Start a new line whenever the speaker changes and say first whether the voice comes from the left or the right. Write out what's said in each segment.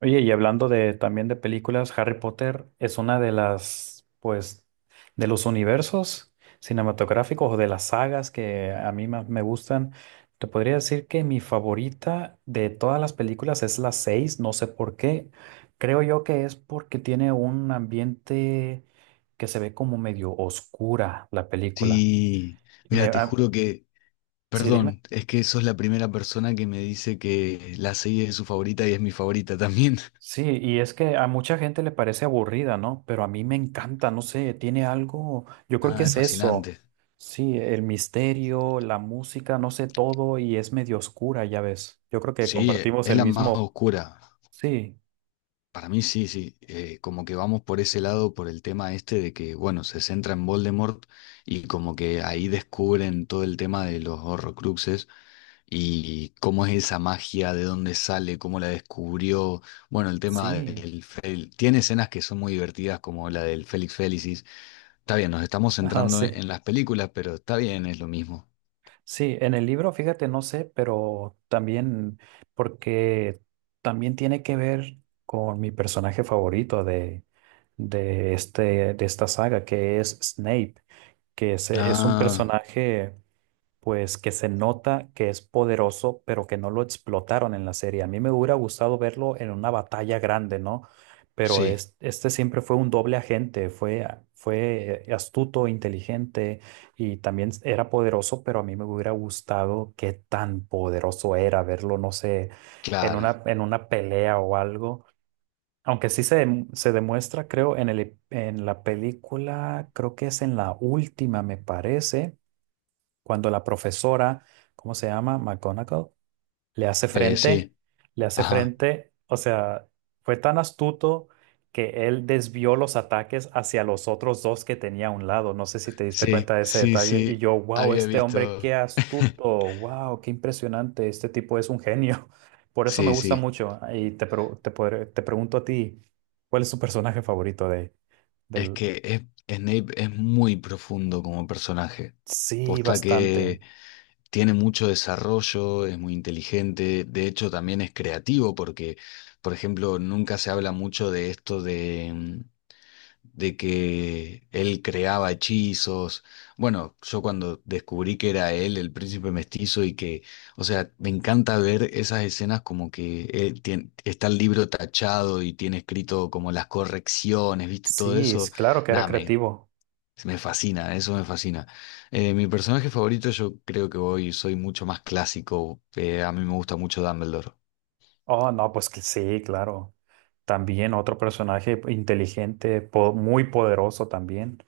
right: Oye, y hablando de también de películas, Harry Potter es una de las, pues, de los universos cinematográficos o de las sagas que a mí más me gustan. Te podría decir que mi favorita de todas las películas es la 6. No sé por qué. Creo yo que es porque tiene un ambiente que se ve como medio oscura la película.
left: Sí,
right: Me,
left: mira, te
right: ah,
left: juro que,
right: sí, dime.
left: perdón, es que sos la primera persona que me dice que la serie es su favorita y es mi favorita también.
right: Sí, y es que a mucha gente le parece aburrida, ¿no? Pero a mí me encanta, no sé, tiene algo, yo creo que
left: Nada,
right: es
left: es
right: eso,
left: fascinante.
right: sí, el misterio, la música, no sé, todo, y es medio oscura, ya ves. Yo creo que
left: Sí,
right: compartimos
left: es
right: el
left: la más
right: mismo,
left: oscura.
right: sí,
left: Para mí sí, sí, como que vamos por ese lado, por el tema este de que, bueno, se centra en Voldemort y como que ahí descubren todo el tema de los Horrocruxes y cómo es esa magia, de dónde sale, cómo la descubrió, bueno, el tema
right: sí,
left: del... fel- tiene escenas que son muy divertidas como la del Félix Felicis. Está bien, nos estamos
right: ah,
left: centrando
right: sí,
left: en las películas, pero está bien, es lo mismo.
right: sí, en el libro, fíjate, no sé, pero también, porque también tiene que ver con mi personaje favorito de esta saga, que es Snape. Es un
left: Ah,
right: personaje pues que se nota que es poderoso, pero que no lo explotaron en la serie. A mí me hubiera gustado verlo en una batalla grande, ¿no? Pero
left: sí,
right: este siempre fue un doble agente, fue astuto, inteligente y también era poderoso, pero a mí me hubiera gustado qué tan poderoso era verlo, no sé, en
left: claro,
right: una pelea o algo. Aunque sí se demuestra, creo, en en la película, creo que es en la última, me parece, cuando la profesora, ¿cómo se llama? McGonagall le hace frente,
left: sí,
right: le hace
left: ajá.
right: frente, o sea, fue tan astuto que él desvió los ataques hacia los otros dos que tenía a un lado. No sé si te diste cuenta
left: Sí,
right: de ese
left: sí,
right: detalle. Y
left: sí,
right: yo, wow,
left: había
right: este hombre,
left: visto.
right: qué astuto, wow, qué impresionante, este tipo es un genio. Por eso me
left: Sí,
right: gusta
left: sí.
right: mucho. Ah, y te pregunto a ti, ¿cuál es tu personaje favorito
left: Es
right: del...
left: que es- Snape es muy profundo como personaje.
right: Sí,
left: Posta
right: bastante.
left: que tiene mucho desarrollo, es muy inteligente, de hecho también es creativo porque, por ejemplo, nunca se habla mucho de esto de que él creaba hechizos. Bueno, yo cuando descubrí que era él, el príncipe mestizo, y que, o sea, me encanta ver esas escenas como que está el libro tachado y tiene escrito como las correcciones, ¿viste? Todo
right: Sí, es
left: eso,
right: claro que era
left: nada, me,
right: creativo.
left: me fascina, eso me fascina. Mi personaje favorito, yo creo que hoy soy mucho más clásico, a mí me gusta mucho Dumbledore.
right: Oh, no, pues que sí, claro. También otro personaje inteligente, muy poderoso también.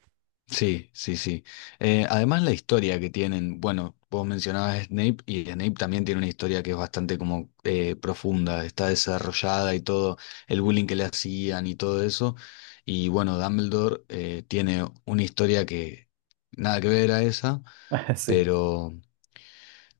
left: Sí, sí, sí. Además la historia que tienen, bueno, vos mencionabas a Snape y Snape también tiene una historia que es bastante como profunda, está desarrollada y todo, el bullying que le hacían y todo eso. Y bueno, Dumbledore tiene una historia que nada que ver a esa,
right: Sí,
left: pero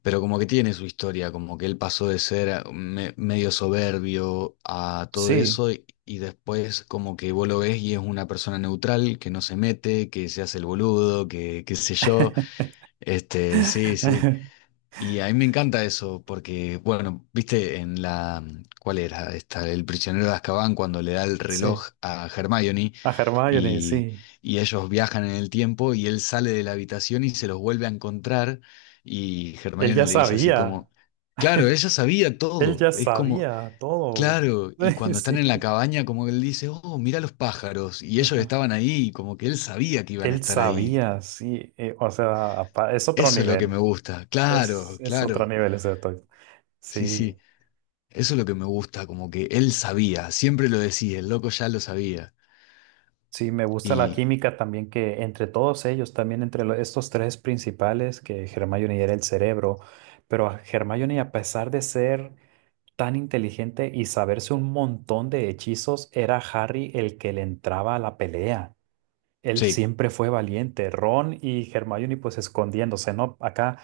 left: como que tiene su historia, como que él pasó de ser medio soberbio a todo
right: sí.
left: eso y después como que vos lo ves y es una persona neutral, que no se mete, que se hace el boludo, que qué sé yo. Sí, sí. Y a mí me encanta eso, porque, bueno, viste en la, ¿cuál era? Esta, El prisionero de Azkaban, cuando le da el
right: Sí.
left: reloj a Hermione
right: A Hermione,
left: y,
right: sí.
left: ellos viajan en el tiempo y él sale de la habitación y se los vuelve a encontrar y
right: Él
left: Hermione
right: ya
left: le dice así
right: sabía.
left: como, claro, ella sabía
right: Él
left: todo,
right: ya
left: es como,
right: sabía todo.
left: claro, y cuando están en
right: Sí.
left: la cabaña como que él dice, oh, mira los pájaros, y ellos
right: Ajá.
left: estaban ahí, como que él sabía que iban a
right: Él
left: estar ahí.
right: sabía, sí. O sea, es otro
left: Eso es lo que
right: nivel.
left: me gusta, claro,
right: Es otro
left: claro,
right: nivel ese actor.
left: sí,
right: Sí.
left: sí. Eso es lo que me gusta, como que él sabía, siempre lo decía, el loco ya lo sabía.
right: Sí, me gusta la
left: Y
right: química también que entre todos ellos, también entre estos tres principales, que Hermione era el cerebro, pero a Hermione a pesar de ser tan inteligente y saberse un montón de hechizos, era Harry el que le entraba a la pelea. Él
left: sí,
right: siempre fue valiente, Ron y Hermione pues escondiéndose, ¿no? Acá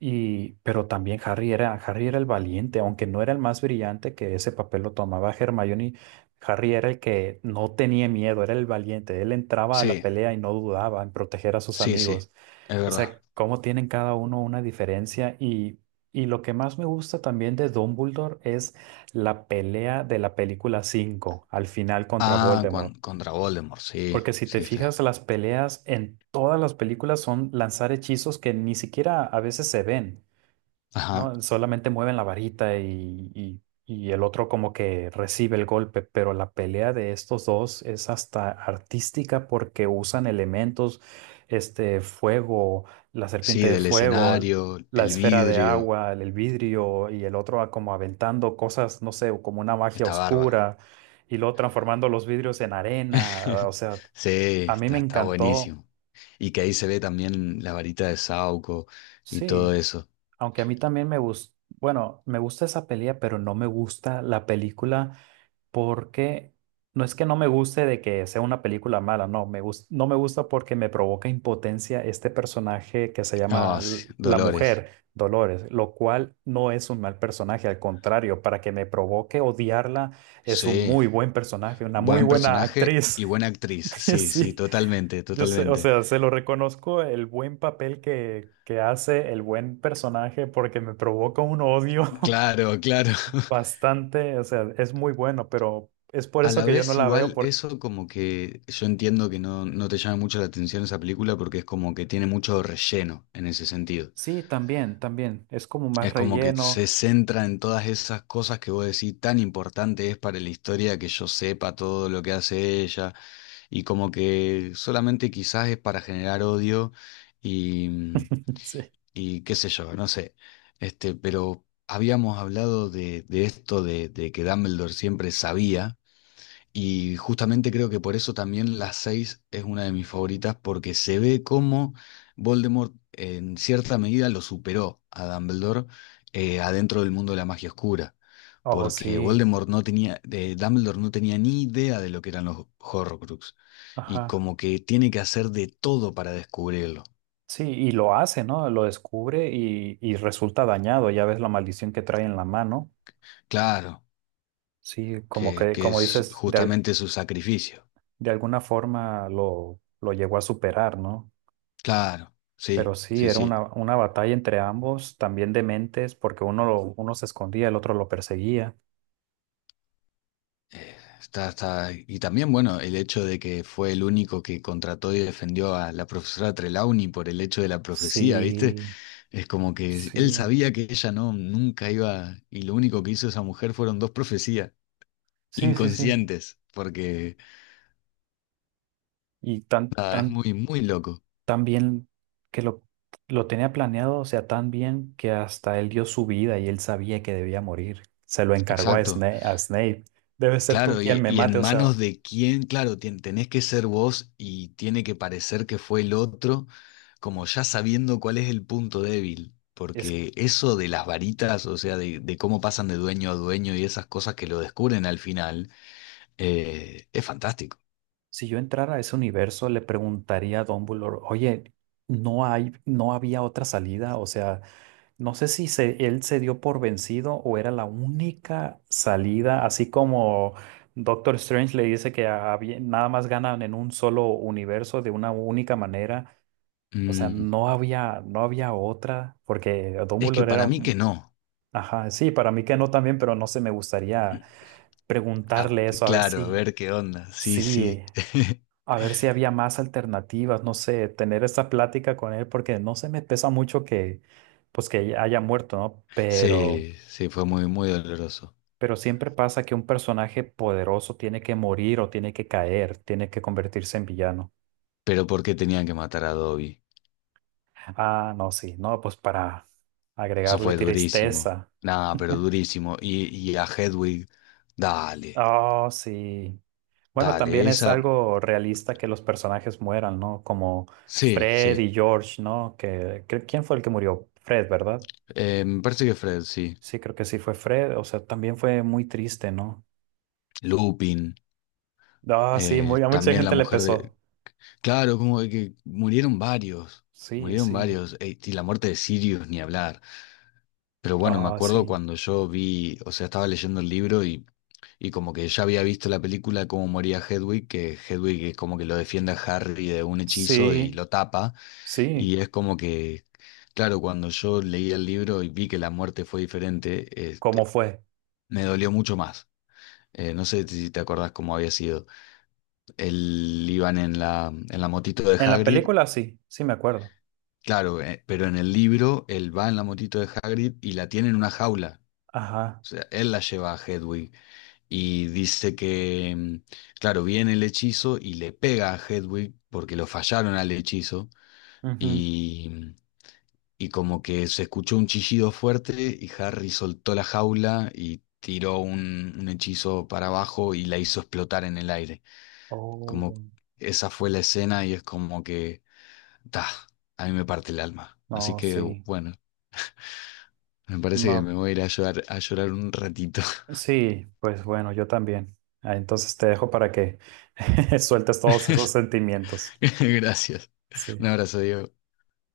right: y, pero también Harry era el valiente, aunque no era el más brillante que ese papel lo tomaba Hermione. Harry era el que no tenía miedo, era el valiente. Él entraba a la
left: sí,
right: pelea y no dudaba en proteger a sus
left: sí, sí,
right: amigos.
left: es
right: O
left: verdad.
right: sea, cómo tienen cada uno una diferencia. Y lo que más me gusta también de Dumbledore es la pelea de la película 5 al final contra
left: Ah,
right: Voldemort.
left: contra Voldemort, sí,
right: Porque si te
left: sí está.
right: fijas, las peleas en todas las películas son lanzar hechizos que ni siquiera a veces se ven.
left: Ajá,
right: No, solamente mueven la varita y el otro como que recibe el golpe, pero la pelea de estos dos es hasta artística porque usan elementos, este fuego, la serpiente
left: sí,
right: de
left: del
right: fuego,
left: escenario,
right: la
left: el
right: esfera de
left: vidrio,
right: agua, el vidrio y el otro como aventando cosas, no sé, como una magia
left: está bárbaro.
right: oscura y luego transformando los vidrios en arena. O sea,
left: Sí,
right: a mí me
left: está
right: encantó,
left: buenísimo. Y que ahí se ve también la varita de Sauco y todo
right: sí.
left: eso.
right: Aunque a mí también me gusta, bueno, me gusta esa pelea, pero no me gusta la película porque no es que no me guste de que sea una película mala, no, no me gusta porque me provoca impotencia este personaje que se llama
left: Ah, sí,
right: la
left: Dolores,
right: mujer, Dolores, lo cual no es un mal personaje, al contrario, para que me provoque odiarla, es un
left: sí,
right: muy buen personaje, una muy
left: buen
right: buena
left: personaje
right: actriz.
left: y buena actriz, sí, sí,
right: Sí.
left: totalmente,
right: Yo sé, o
left: totalmente.
right: sea, se lo reconozco el buen papel que hace, el buen personaje, porque me provoca un odio
left: Claro, claro.
right: bastante, o sea, es muy bueno, pero es por
left: A
right: eso
left: la
right: que yo no
left: vez
right: la veo,
left: igual
right: porque
left: eso como que yo entiendo que no, no te llama mucho la atención esa película porque es como que tiene mucho relleno en ese sentido.
right: sí, también, también, es como más
left: Es como que
right: relleno.
left: se centra en todas esas cosas que vos decís tan importante es para la historia que yo sepa todo lo que hace ella y como que solamente quizás es para generar odio y, mm,
right: Sí.
left: y qué sé yo, no sé. Pero habíamos hablado de esto de que Dumbledore siempre sabía. Y justamente creo que por eso también la 6 es una de mis favoritas, porque se ve cómo Voldemort en cierta medida lo superó a Dumbledore adentro del mundo de la magia oscura.
right: Oh,
left: Porque
right: sí,
left: Voldemort no tenía, Dumbledore no tenía ni idea de lo que eran los Horrocrux. Y
right: ajá.
left: como que tiene que hacer de todo para descubrirlo.
right: Sí, y lo hace, ¿no? Lo descubre y resulta dañado, ya ves la maldición que trae en la mano.
left: Claro,
right: Sí, como
left: que,
right: que,
left: que
right: como
left: es
right: dices,
left: justamente su sacrificio.
right: de alguna forma lo llegó a superar, ¿no?
left: Claro,
right: Pero
left: sí,
right: sí,
left: sí,
right: era
left: sí.
right: una batalla entre ambos, también de mentes, porque uno se escondía, el otro lo perseguía.
left: Eh, Y también, bueno, el hecho de que fue el único que contrató y defendió a la profesora Trelawney por el hecho de la profecía, ¿viste?
right: Sí,
left: Es como que él
right: sí,
left: sabía que ella no, nunca iba, y lo único que hizo esa mujer fueron dos profecías
right: sí, sí, sí.
left: inconscientes, porque
right: Y
left: nada, es muy, muy loco.
right: tan bien que lo tenía planeado, o sea, tan bien que hasta él dio su vida y él sabía que debía morir. Se lo encargó a
left: Exacto.
right: A Snape. Debe ser tú
left: Claro,
right: quien
left: y,
right: me mate.
left: en
right: O
left: manos
right: sea,
left: de quién, claro, tenés que ser vos y tiene que parecer que fue el otro, como ya sabiendo cuál es el punto débil,
right: es,
left: porque eso de las varitas, o sea, de cómo pasan de dueño a dueño y esas cosas que lo descubren al final, es fantástico.
right: si yo entrara a ese universo, le preguntaría a Dumbledore, oye, no había otra salida, o sea. No sé si él se dio por vencido o era la única salida, así como Doctor Strange le dice que había- nada más ganan en un solo universo de una única manera. O sea,
left: Mm,
right: no había otra, porque
left: es que
right: Dumbledore era,
left: para mí que
right: un-
left: no.
right: ajá, sí, para mí que no también, pero no sé, me gustaría
left: Ah,
right: preguntarle eso, a ver
left: claro, a
right: si,
left: ver qué onda. Sí,
right: sí,
left: sí.
right: a ver si había más alternativas, no sé, tener esa plática con él, porque no se me pesa mucho que, pues que haya muerto, ¿no?
left: Sí, sí, fue muy, muy doloroso.
right: Pero siempre pasa que un personaje poderoso tiene que morir o tiene que caer, tiene que convertirse en villano.
left: Pero ¿por qué tenían que matar a Dobby?
right: Ah, no, sí, no, pues para
left: Eso
right: agregarle
left: fue durísimo.
right: tristeza.
left: Nada, pero durísimo. Y a Hedwig, dale,
right: Oh, sí. Bueno, también
left: dale,
right: es
left: esa.
right: algo realista que los personajes mueran, ¿no? Como
left: Sí,
right: Fred
left: sí.
right: y George, ¿no? Que, ¿quién fue el que murió? Fred, ¿verdad?
left: Me parece que Fred, sí.
right: Sí, creo que sí fue Fred. O sea, también fue muy triste, ¿no?
left: Lupin,
right: Ah, sí, muy, a mucha
left: también la
right: gente le
left: mujer de.
right: pesó.
left: Claro, como que murieron varios.
right: Sí,
left: Murieron
right: sí.
left: varios. Y la muerte de Sirius, ni hablar. Pero bueno, me
right: Ah,
left: acuerdo
right: sí.
left: cuando yo vi, o sea, estaba leyendo el libro y, como que ya había visto la película de cómo moría Hedwig, que Hedwig es como que lo defiende a Harry de un hechizo y
right: Sí,
left: lo tapa.
right: sí.
left: Y es como que, claro, cuando yo leí el libro y vi que la muerte fue diferente,
right: ¿Cómo fue?
left: me dolió mucho más. No sé si te acordás cómo había sido. Él iban en la, motito de
right: En la
left: Hagrid,
right: película sí, sí me acuerdo.
left: claro, pero en el libro él va en la motito de Hagrid y la tiene en una jaula.
right: Ajá.
left: O sea, él la lleva a Hedwig y dice que, claro, viene el hechizo y le pega a Hedwig porque lo fallaron al hechizo.
right: Ujú.
left: Y como que se escuchó un chillido fuerte y Harry soltó la jaula y tiró un hechizo para abajo y la hizo explotar en el aire.
right: Oh,
left: Como esa fue la escena y es como que, ta, a mí me parte el alma. Así
right: no,
left: que
right: sí.
left: bueno, me parece que
right: No,
left: me voy a ir a llorar un ratito.
right: sí, pues bueno, yo también. Ah, entonces te dejo para que sueltes todos esos sentimientos.
left: Gracias.
right: Sí.
left: Un abrazo, Diego.